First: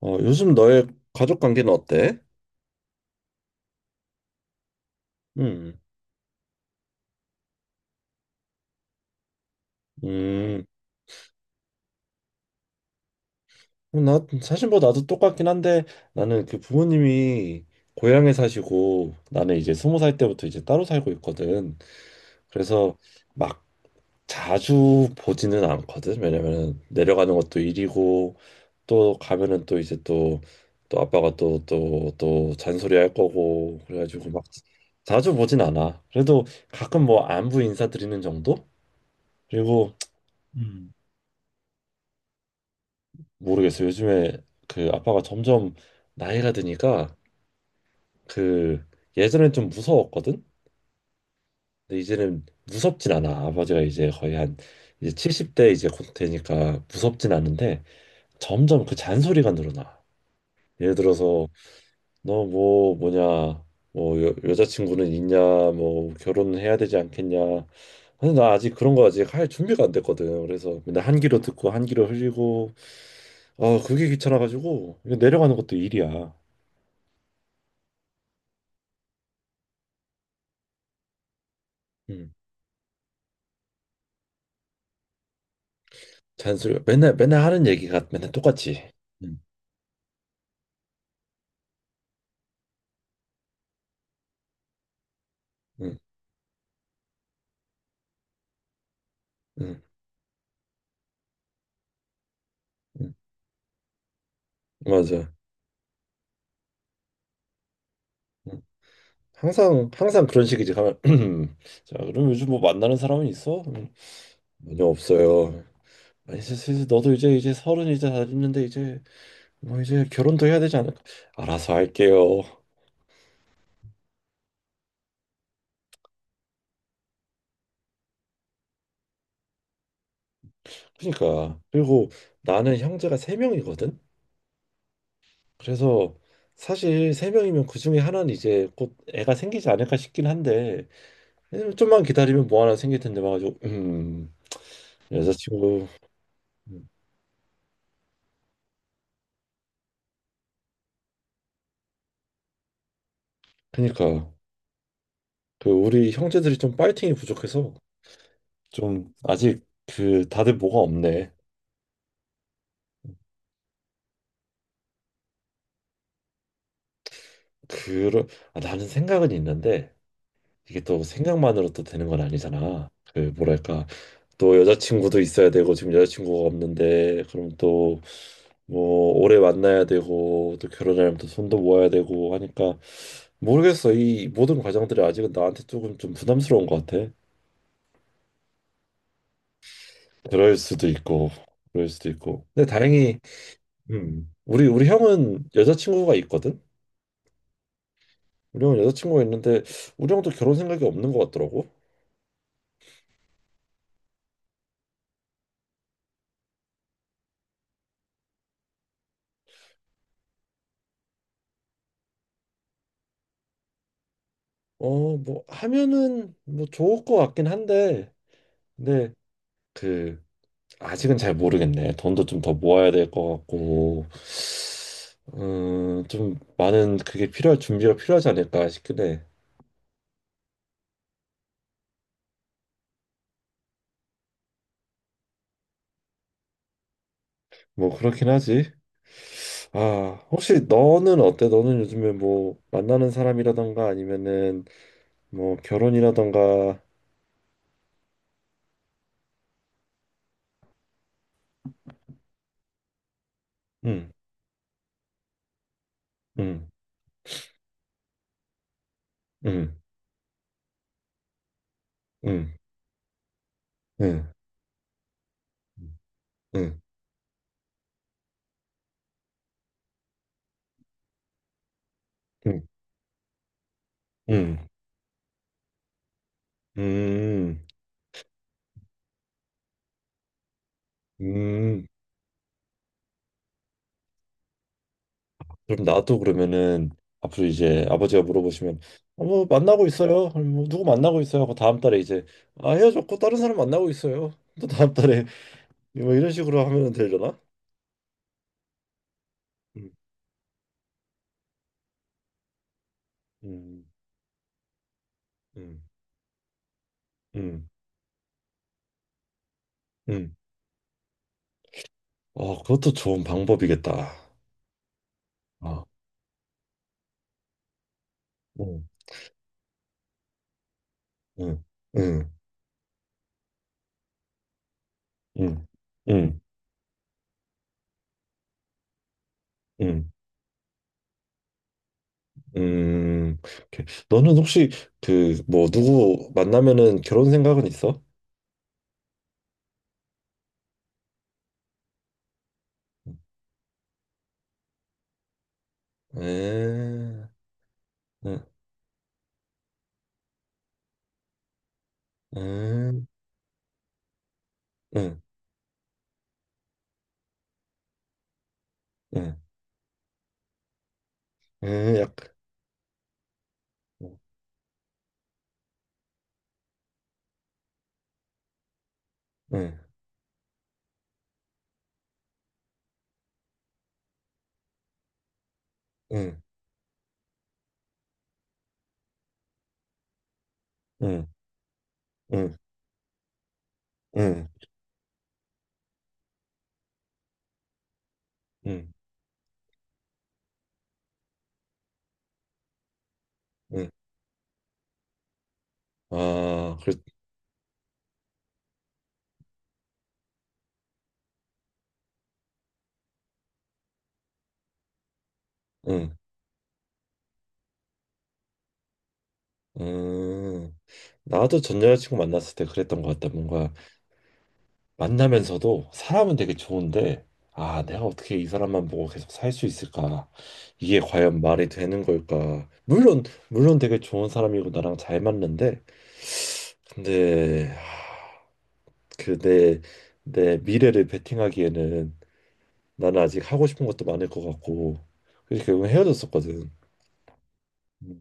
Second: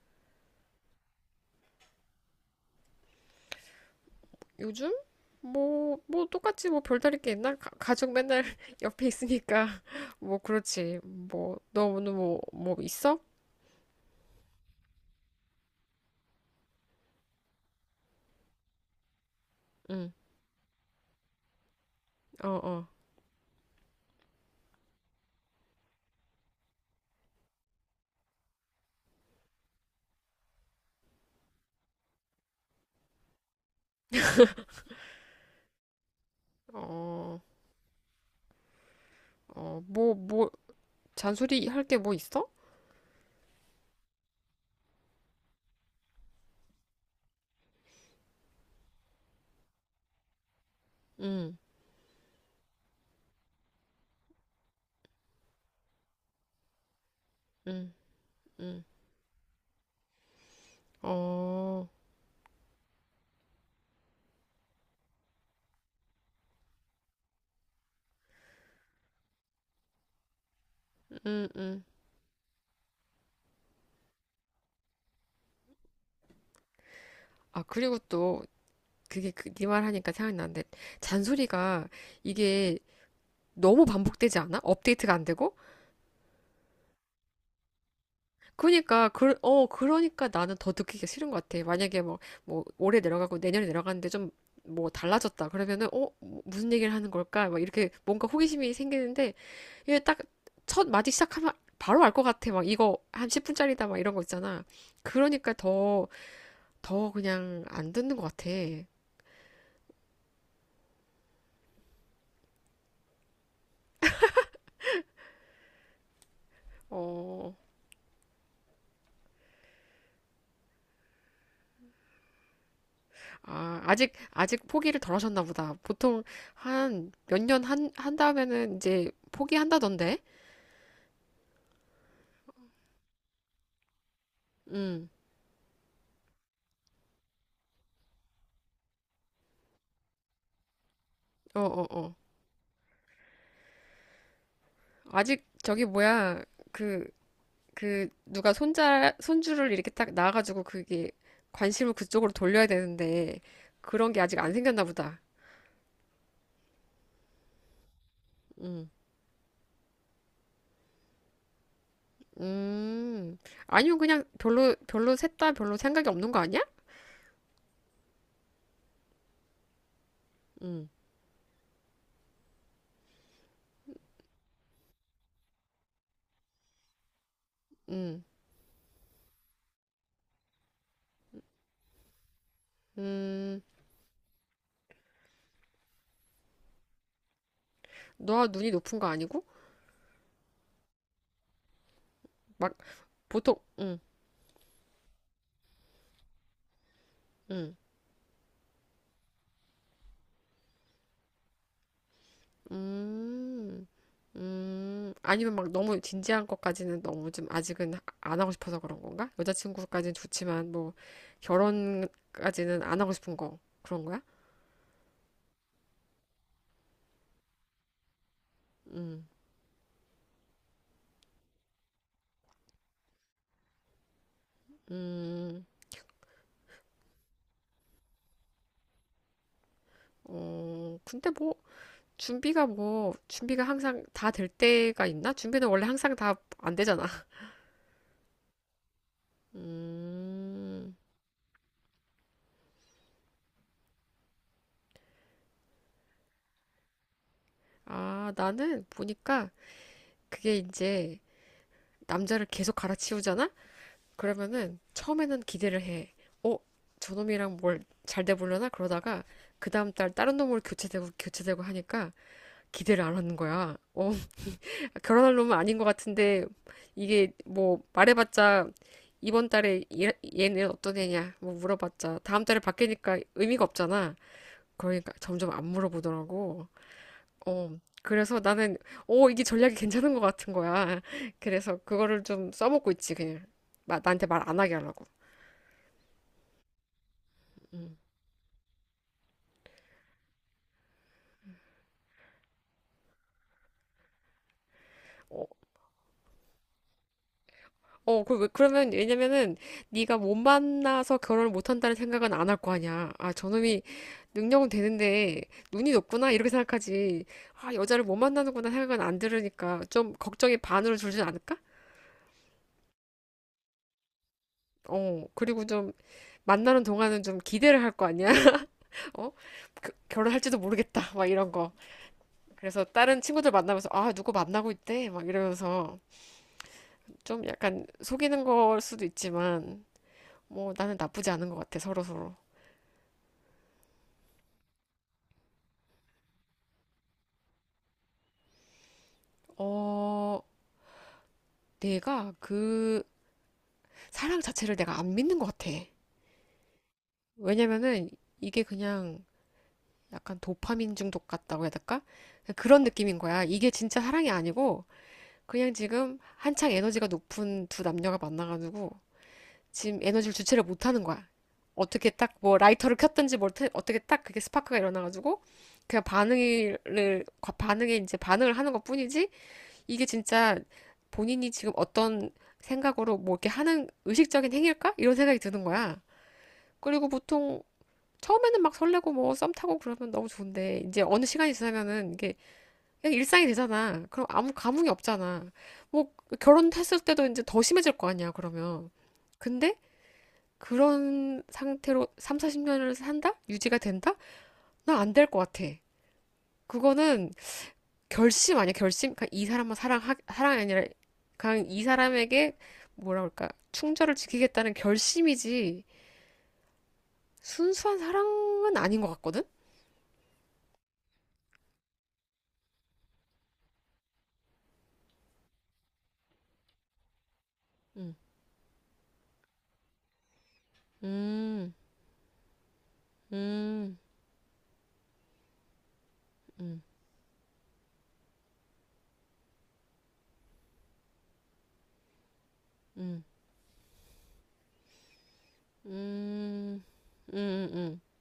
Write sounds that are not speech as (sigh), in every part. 요즘 너의 가족 관계는 어때? 요즘? 음, 뭐, 똑같지 뭐 별다를 게 있나? 가족 맨날 (laughs) 옆에 있으니까. (laughs) 뭐, 음, 그렇지. 뭐, 너 오늘 뭐 있어? 나 사실 뭐 나도 똑같긴 한데 나는 그 부모님이 고향에 사시고 나는 이제 스무 응, 살 때부터 이제 따로 살고 있거든. 어, 어, 그래서 막 자주 보지는 않거든. 왜냐면은 내려가는 것도 일이고 또 가면은 또 이제 또 아빠가 또 잔소리 할 거고 그래가지고 막 자주 보진 않아. 그래도 가끔 뭐 어, 안부 인사 드리는 정도? 어, 그리고 잔소리 할 게 뭐 있어? 모르겠어요. 요즘에 그 아빠가 점점 나이가 드니까 그 예전엔 좀 무서웠거든. 응, 근데 이제는 무섭진 않아. 아버지가 이제 거의 한 이제 70대 이제 곧 되니까 무섭진 않은데 응, 응, 점점 그 잔소리가 늘어나. 예를 들어서 어, 너 뭐 뭐냐 뭐 여자친구는 있냐 뭐 결혼은 해야 되지 않겠냐. 근데 나 아직 그런 거 아직 할 준비가 안 됐거든. 그래서 맨날 한 귀로 응, 듣고 응. 한 귀로 흘리고 아 그게 귀찮아가지고 이거 내려가는 것도 일이야. 아, 그리고 또, 그게 그, 네 말 하니까 생각나는데, 잔소리가 음. 이게 너무 반복되지 않아? 업데이트가 안 되고? 잔소리 맨날 맨날 하는 얘기가 맨날 똑같지. 그러니까 그, 응. 어 그러니까 나는 더 느끼기가 싫은 것 같아. 만약에 뭐 올해 내려가고 내년에 내려가는데 좀 뭐 달라졌다 그러면은 응, 뭐, 무슨 얘기를 하는 걸까? 막 이렇게 뭔가 호기심이 생기는데 응, 이게 딱 첫 마디 시작하면 바로 알 것 같아. 막 이거 응, 한 10분짜리다 막 이런 거 있잖아. 맞아. 그러니까 더 그냥 안 듣는 것 같아. 응. 항상 항상 그런 식이지. 가면 (clears throat) 자, 그럼 요즘 뭐 만나는 사람은 있어? 전혀 없어요. 아니, 너도 이제 어, 서른 이제 다 됐는데 이제 뭐 이제 결혼도 해야 되지 않을까? 알아서 할게요. 아, 아직 포기를 덜 하셨나 보다. 보통 한 몇 년 한 다음에는 이제 포기한다던데? 그러니까 그리고 나는 형제가 세 명이거든. 음, 그래서 사실 세 명이면 그 중에 하나는 이제 곧 애가 생기지 않을까 싶긴 한데 어, 어, 좀만 어. 기다리면 뭐 하나 생길 텐데 막 가지고 아직 저기 여자친구 뭐야 그 그 그 누가 손자 손주를 이렇게 딱 낳아가지고 그게 관심을 그쪽으로 돌려야 되는데 그런 게 그니까 아직 안 생겼나 보다. 그 우리 형제들이 좀 파이팅이 부족해서 음, 좀 아직 그 다들 뭐가 없네 음. 아니면 그냥 별로 셋 다 별로 생각이 없는 거 아니야? 그러 아, 나는 생각은 있는데 이게 음, 또 생각만으로 또 되는 건 아니잖아 그 뭐랄까 또 여자친구도 있어야 되고 지금 여자친구가 없는데 그럼 또 음, 뭐 오래 만나야 되고 또 결혼하려면 또 손도 모아야 되고 하니까 음. 모르겠어. 이 모든 과정들이 아직은 나한테 조금 좀 부담스러운 것 같아. 너와 눈이 높은 거 아니고 그럴 수도 있고 그럴 수도 있고 근데 막 다행히 보통 음, 우리 형은 여자친구가 있거든. 음. 우리 형은 여자친구가 있는데 우리 형도 결혼 생각이 없는 것 같더라고. 음, 아니면 막 너무 진지한 것까지는 너무 좀 아직은 안 하고 싶어서 그런 건가? 여자친구까지는 좋지만 뭐 결혼까지는 안 하고 싶은 거 그런 거야? 뭐 하면은 뭐 좋을 것 같긴 한데, 근데 음, 그 아직은 잘 모르겠네. 돈도 좀 더 모아야 될 것 같고, 음, 좀 많은 그게 필요할 준비가 필요하지 않을까 싶긴 해. 어, 근데 뭐 준비가 항상 다 될 때가 있나? 준비는 원래 항상 다 안 되잖아. (laughs) 뭐 그렇긴 하지. 아, 혹시 음, 너는 어때? 너는 요즘에 뭐 만나는 사람이라던가 아니면은 뭐 결혼이라던가, 아, 나는 보니까 그게 이제 남자를 계속 갈아치우잖아? 응, 그러면은 처음에는 기대를 해. 어, 응, 저놈이랑 뭘 잘 돼보려나 그러다가 그 응. 다음 달 다른 놈으로 교체되고 교체되고 하니까 응 기대를 안 하는 거야. 어, 응 (laughs) 결혼할 놈은 아닌 것 같은데 응 이게 뭐 말해봤자 이번 달에 얘는 어떤 애냐 뭐 물어봤자 다음 달에 응 바뀌니까 의미가 없잖아. 응 그러니까 점점 안 물어보더라고. 음, 어, 그래서 나는 어, 이게 전략이 괜찮은 것 같은 거야. (laughs) 그래서 음. 그거를 좀 써먹고 있지 그냥. 나한테 말 안 하게 하려고. 그럼 나도 그러면은 앞으로 이제 음. 아버지가 물어보시면 어, 뭐 만나고 있어요. 아니, 뭐 누구 만나고 있어요. 하고 다음 달에 이제 아 헤어졌고 다른 사람 만나고 있어요. 또 다음 달에 어, 뭐 이런 식으로 하면 되려나? 어, 그러면, 왜냐면은, 음, 네가 못 만나서 결혼을 못 한다는 생각은 안 할 거 아니야. 아, 저놈이 음, 능력은 되는데, 음, 눈이 높구나, 이렇게 생각하지. 음, 아, 여자를 못 만나는구나 생각은 안 들으니까, 좀 음. 걱정이 반으로 줄지 않을까? 어, 그것도 좋은 방법이겠다. 어, 그리고 아 좀, 만나는 동안은 좀 기대를 할 거 아니야? 응 (laughs) 어? 그- 결혼할지도 모르겠다, 막 이런 응 거. 응 그래서 다른 친구들 만나면서, 아, 누구 만나고 있대? 막 응 이러면서, 응 좀 약간 속이는 걸 수도 있지만, 응. 뭐, 나는 나쁘지 않은 것 같아, 서로서로. 음, 오케이. 너는 혹시 그 뭐 누구 만나면은 결혼 생각은 있어? 어, 내가 그 사랑 자체를 내가 안 믿는 것 같아. 음, 왜냐면은 음, 이게 그냥 약간 도파민 중독 같다고 해야 될까? 그런 음, 느낌인 거야. 이게 진짜 사랑이 아니고 음, 그냥 지금 한창 에너지가 높은 두 남녀가 만나가지고 음, 지금 에너지를 주체를 못하는 거야. 어떻게 약간, 딱 뭐 라이터를 켰든지 어떻게 음, 딱 그게 스파크가 일어나가지고 그냥 반응을 반응에 이제 반응을 하는 것뿐이지 음, 이게 진짜 본인이 지금 어떤 생각으로 뭐 이렇게 하는 의식적인 행위일까? 이런 생각이 드는 거야. 음, 그리고 보통 처음에는 막 설레고 뭐 썸 타고 그러면 너무 좋은데 이제 어느 시간이 지나면은 이게 음, 그냥 일상이 되잖아. 그럼 음, 아무 감흥이 없잖아. 뭐 결혼했을 때도 이제 더 심해질 거 아니야, 그러면. 음, 근데 그런 상태로 3, 40년을 산다? 유지가 음. 된다? 나 안 될 것 같아. 아, 그래, 그거는 결심 아니야 결심 그이 사람만 사랑하 사랑이 아니라 그냥 이 사람에게 뭐라 그럴까 충절을 지키겠다는 결심이지 음, 순수한 사랑은 아닌 것 같거든 음. 나도 전 여자친구 만났을 때 그랬던 것 같다. 뭔가 만나면서도 사람은 되게 좋은데 아, 내가 음, 어떻게 이 사람만 보고 계속 살 수 있을까? 이게 과연 말이 음, 되는 걸까? 물론 물론 음, 되게 좋은 사람이고 나랑 잘 맞는데 음, 근데 그 내 미래를 베팅하기에는 나는 음, 아직 하고 싶은 것도 많을 것 같고 그래서 결국 헤어졌었거든. 음, 음, 음. 음.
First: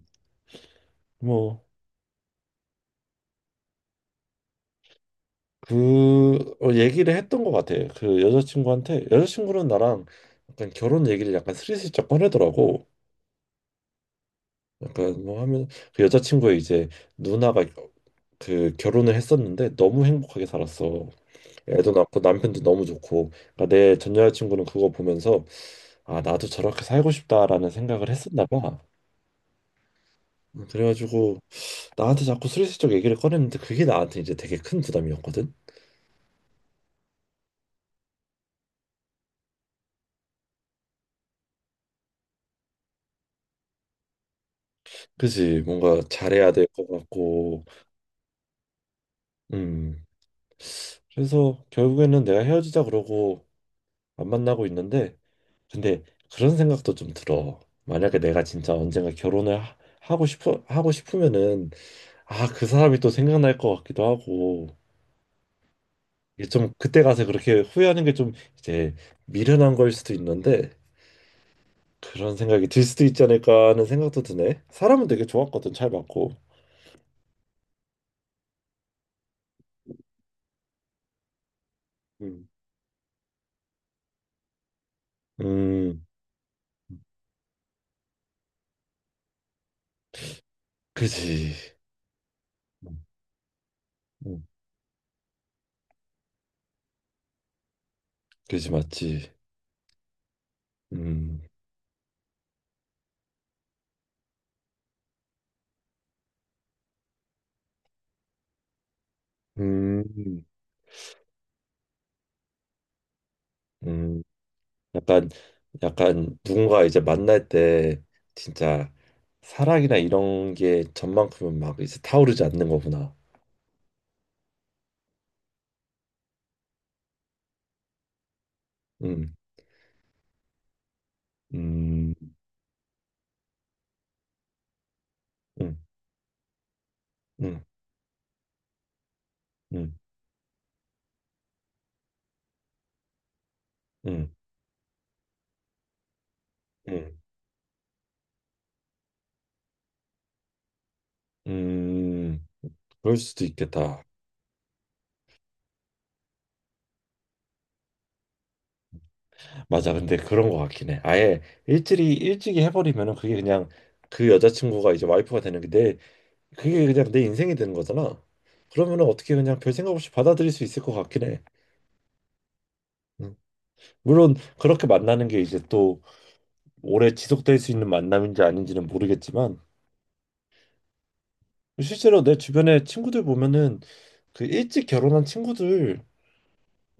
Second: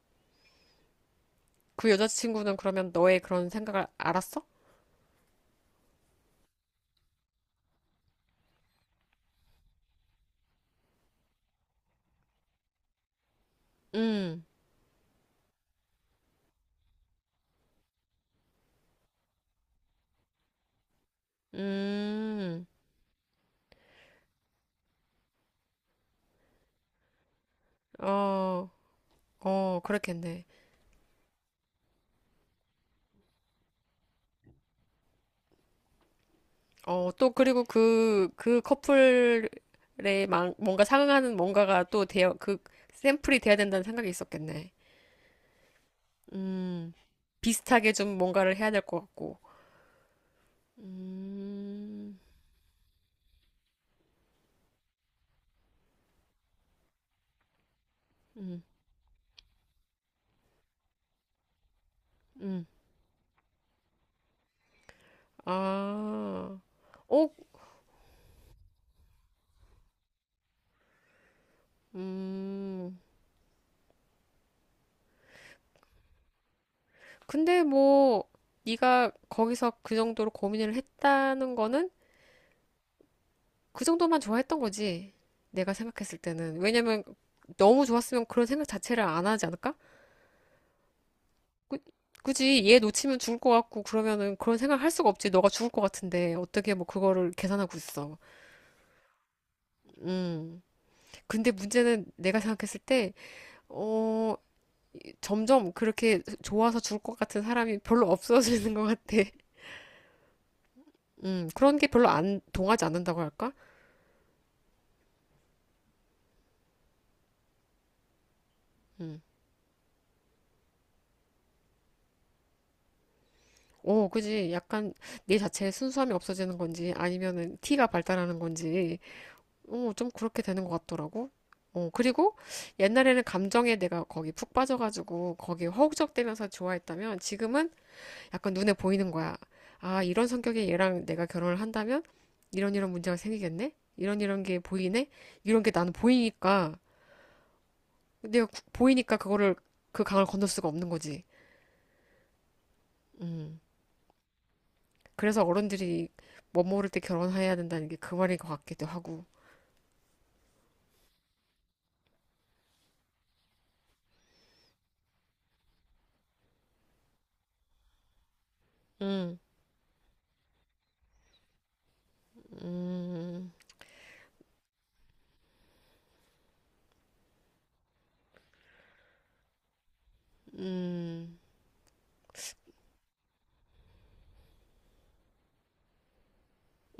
뭐 그 여자친구는 그러면 너의 그런 생각을 알았어? 그 어, 얘기를 했던 것 같아. 그 여자친구한테 여자친구는 나랑 약간 결혼 얘기를 약간 스리슬쩍 꺼내더라고. 응. 약간 뭐 하면 그 여자친구의 이제 누나가 그 결혼을 했었는데 너무 행복하게 살았어. 애도 낳고 남편도 음, 너무 좋고. 그러니까 내 전 여자친구는 그거 보면서 아 나도 저렇게 살고 싶다라는 생각을 했었나 어, 봐. 어, 그렇겠네. 그래가지고 나한테 자꾸 슬슬쩍 얘기를 꺼냈는데 그게 나한테 이제 되게 큰 부담이었거든. 어, 또 그리고 그 커플에 뭔가 상응하는 뭔가가 또 되어, 그 샘플이 돼야 된다는 생각이 있었겠네. 그지, 뭔가 잘해야 될 것 음, 같고. 비슷하게 좀 뭔가를 해야 될 것 같고. 음. 그래서 음, 결국에는 내가 헤어지자 그러고 안 만나고 있는데 근데 그런 생각도 좀 들어. 만약에 내가 음, 진짜 언젠가 결혼을 하고 싶어 하고 싶으면은 아, 음. 그 사람이 또 생각날 것 같기도 하고 이게 아, 좀 그때 가서 어, 그렇게 후회하는 게 좀 이제 미련한 걸 수도 있는데 그런 생각이 들 음. 수도 있지 않을까 하는 생각도 드네. 사람은 되게 좋았거든, 잘 맞고. 근데 뭐, 네가 거기서 그 정도로 고민을 했다는 거는 음. 그 정도만 좋아했던 거지. 내가 음, 생각했을 때는. 왜냐면 너무 좋았으면 그런 생각 자체를 안 하지 않을까? 그지. 그- 굳이 얘 음, 놓치면 죽을 것 같고 그러면은 음, 그런 생각 할 수가 없지. 너가 죽을 것 같은데 어떻게 뭐 그거를 계산하고 있어. 그지 맞지. 음. 음, 근데 문제는 내가 생각했을 때, 어, 점점 그렇게 좋아서 죽을 것 같은 사람이 별로 없어지는 것 같아. 음. 음. 그런 게 별로 안 동하지 않는다고 할까? 음. 약간 약간 누군가 이제 만날 때 진짜 음. 사랑이나 이런 게 전만큼은 막 이제 타오르지 않는 거구나. 오, 그지. 약간 내 자체의 순수함이 없어지는 건지 아니면은 티가 발달하는 건지 음, 어, 좀 그렇게 되는 것 같더라고. 어, 음, 그리고 옛날에는 감정에 내가 거기 푹 빠져가지고 거기 음, 허우적대면서 좋아했다면 음, 지금은 약간 눈에 보이는 거야. 음, 아, 이런 성격의 얘랑 내가 결혼을 한다면 이런 이런 문제가 생기겠네? 이런 음, 이런 게 보이네? 이런 게 나는 보이니까 음, 보이니까 그거를 그 강을 건널 수가 없는 거지. 음, 그럴 수도 음. 있겠다. 그래서 어른들이 멋 모를 때 결혼해야 된다는 게 그 말인 것 같기도 하고. 맞아. 근데 그런 거 같긴 해. 아예 일찍이 일찍이 해버리면은 그게 그냥 그 여자친구가 이제 와이프가 되는 게 내 그게 그냥 내 인생이 되는 거잖아. 그러면은 어떻게 음, 그냥 별 생각 없이 받아들일 수 있을 것 같긴 해. 음. 음, 물론 그렇게 만나는 게 이제 또 오래 지속될 수 있는 만남인지 아닌지는 모르겠지만 음, 실제로 내 주변에 친구들 보면은 그 일찍 결혼한 친구들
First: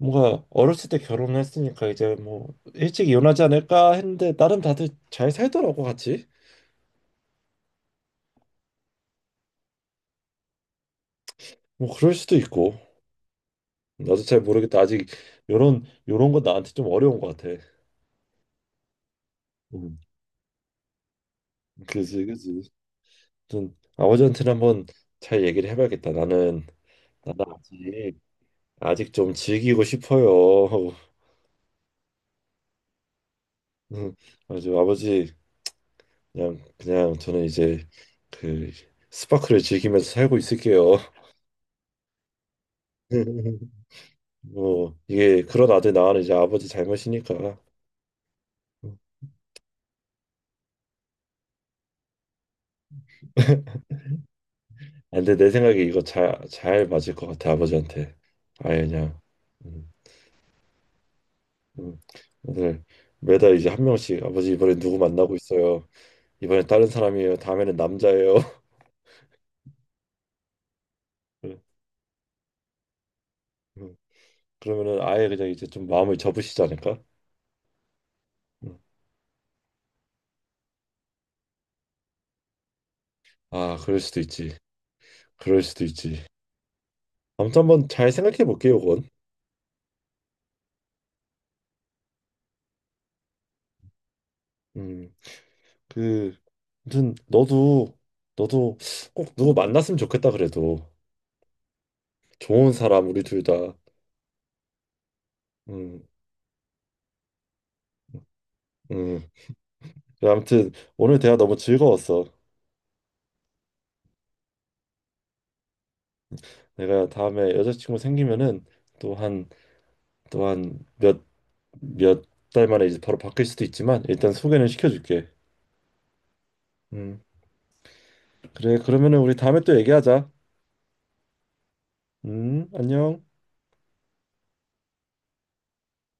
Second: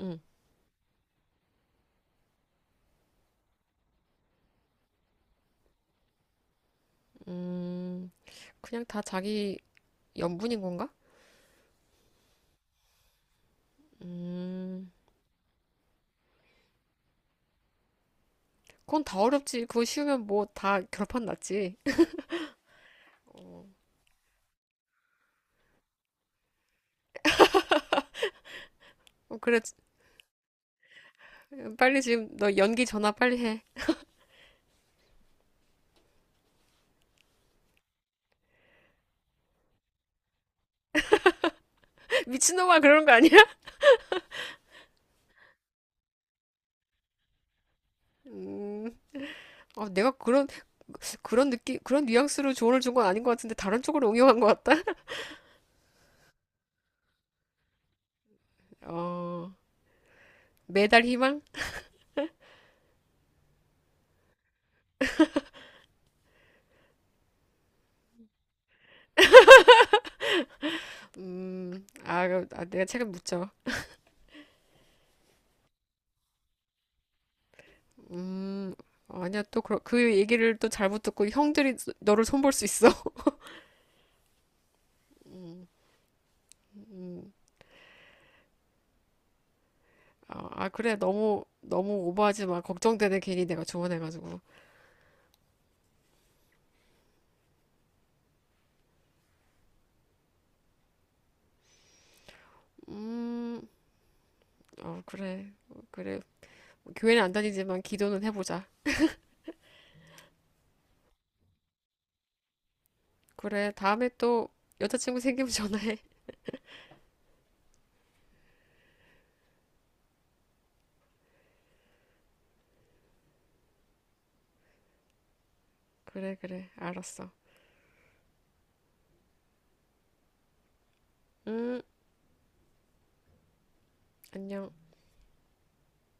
음, 어렸을 때 결혼했으니까 이제 뭐 일찍 이혼하지 않을까 했는데 나름 다들 잘 살더라고 같이 음. 그냥 다 자기 연분인 건가? 뭐 그럴 수도 있고 나도 잘 모르겠다 음, 아직. 요런 요런 거 나한테 좀 어려운 것 같아. 그건 다 어렵지. 그거 음 쉬우면 뭐 다 결판 났지. 그지 그지. 어, 좀 아버지한테는 한번 잘 얘기를 해봐야겠다. 나는 나는 아직 아직 좀 어, 그래. 즐기고 싶어요. 빨리 지금 너 연기 전화 빨리 해. (laughs) 음, 아주 아버지 그냥 그냥 저는 이제 그 스파크를 즐기면서 살고 있을게요. (laughs) 미친놈아, 그런 거 아니야? (laughs) 뭐 이게 그런 아들 낳아는 이제 아버지 잘못이니까. 음, 어, 내가 그런, 그런 느낌, 그런 뉘앙스로 조언을 준 건 아닌 것 같은데 다른 쪽으로 응용한 것 같다? 아, 근데 내 생각에 이거 잘 맞을 것 같아 아버지한테. 아예 그냥 어, 음, 매달 희망? 음. 오늘 매달 이제 한 명씩 아버지 이번에 누구 만나고 있어요. 이번엔 다른 사람이에요. 다음에는 남자예요. (laughs) 음, 아, 아, 내가 책임 묻죠. 음. 그러면은 아예 그냥 이제 좀 마음을 접으시지 않을까? 음, 음. 아니야, 또 그, 그 얘기를 또 잘 못 듣고 형들이 너를 손볼 수 있어. 아 그럴 수도 있지. 그럴 수도 있지. 아무튼 한번 잘 생각해 볼게요, 그건. 아, 아, 그래. 너무, 너무 오버하지 마. 걱정되네. 괜히 내가 조언해가지고. 음. 그 아무튼 너도 너도 꼭 누구 만났으면 좋겠다 그래도 좋은 사람 우리 둘 음, 다. 어, 그래. 어, 음, 그래. 교회는 안 다니지만 기도는 해보자. 음. 그래, 아무튼 오늘 대화 너무 즐거웠어. 그래. 다음에 또 여자친구 생기면 전화해. (laughs) 내가 다음에 여자친구 생기면은 또 한 또 한 몇 몇 달 만에 이제 바로 바뀔 수도 있지만 일단 소개는 시켜줄게. 그래, 그래. 음. 알았어. 그래 그러면은 우리 다음에 또 얘기하자. 음, 안녕. 안녕.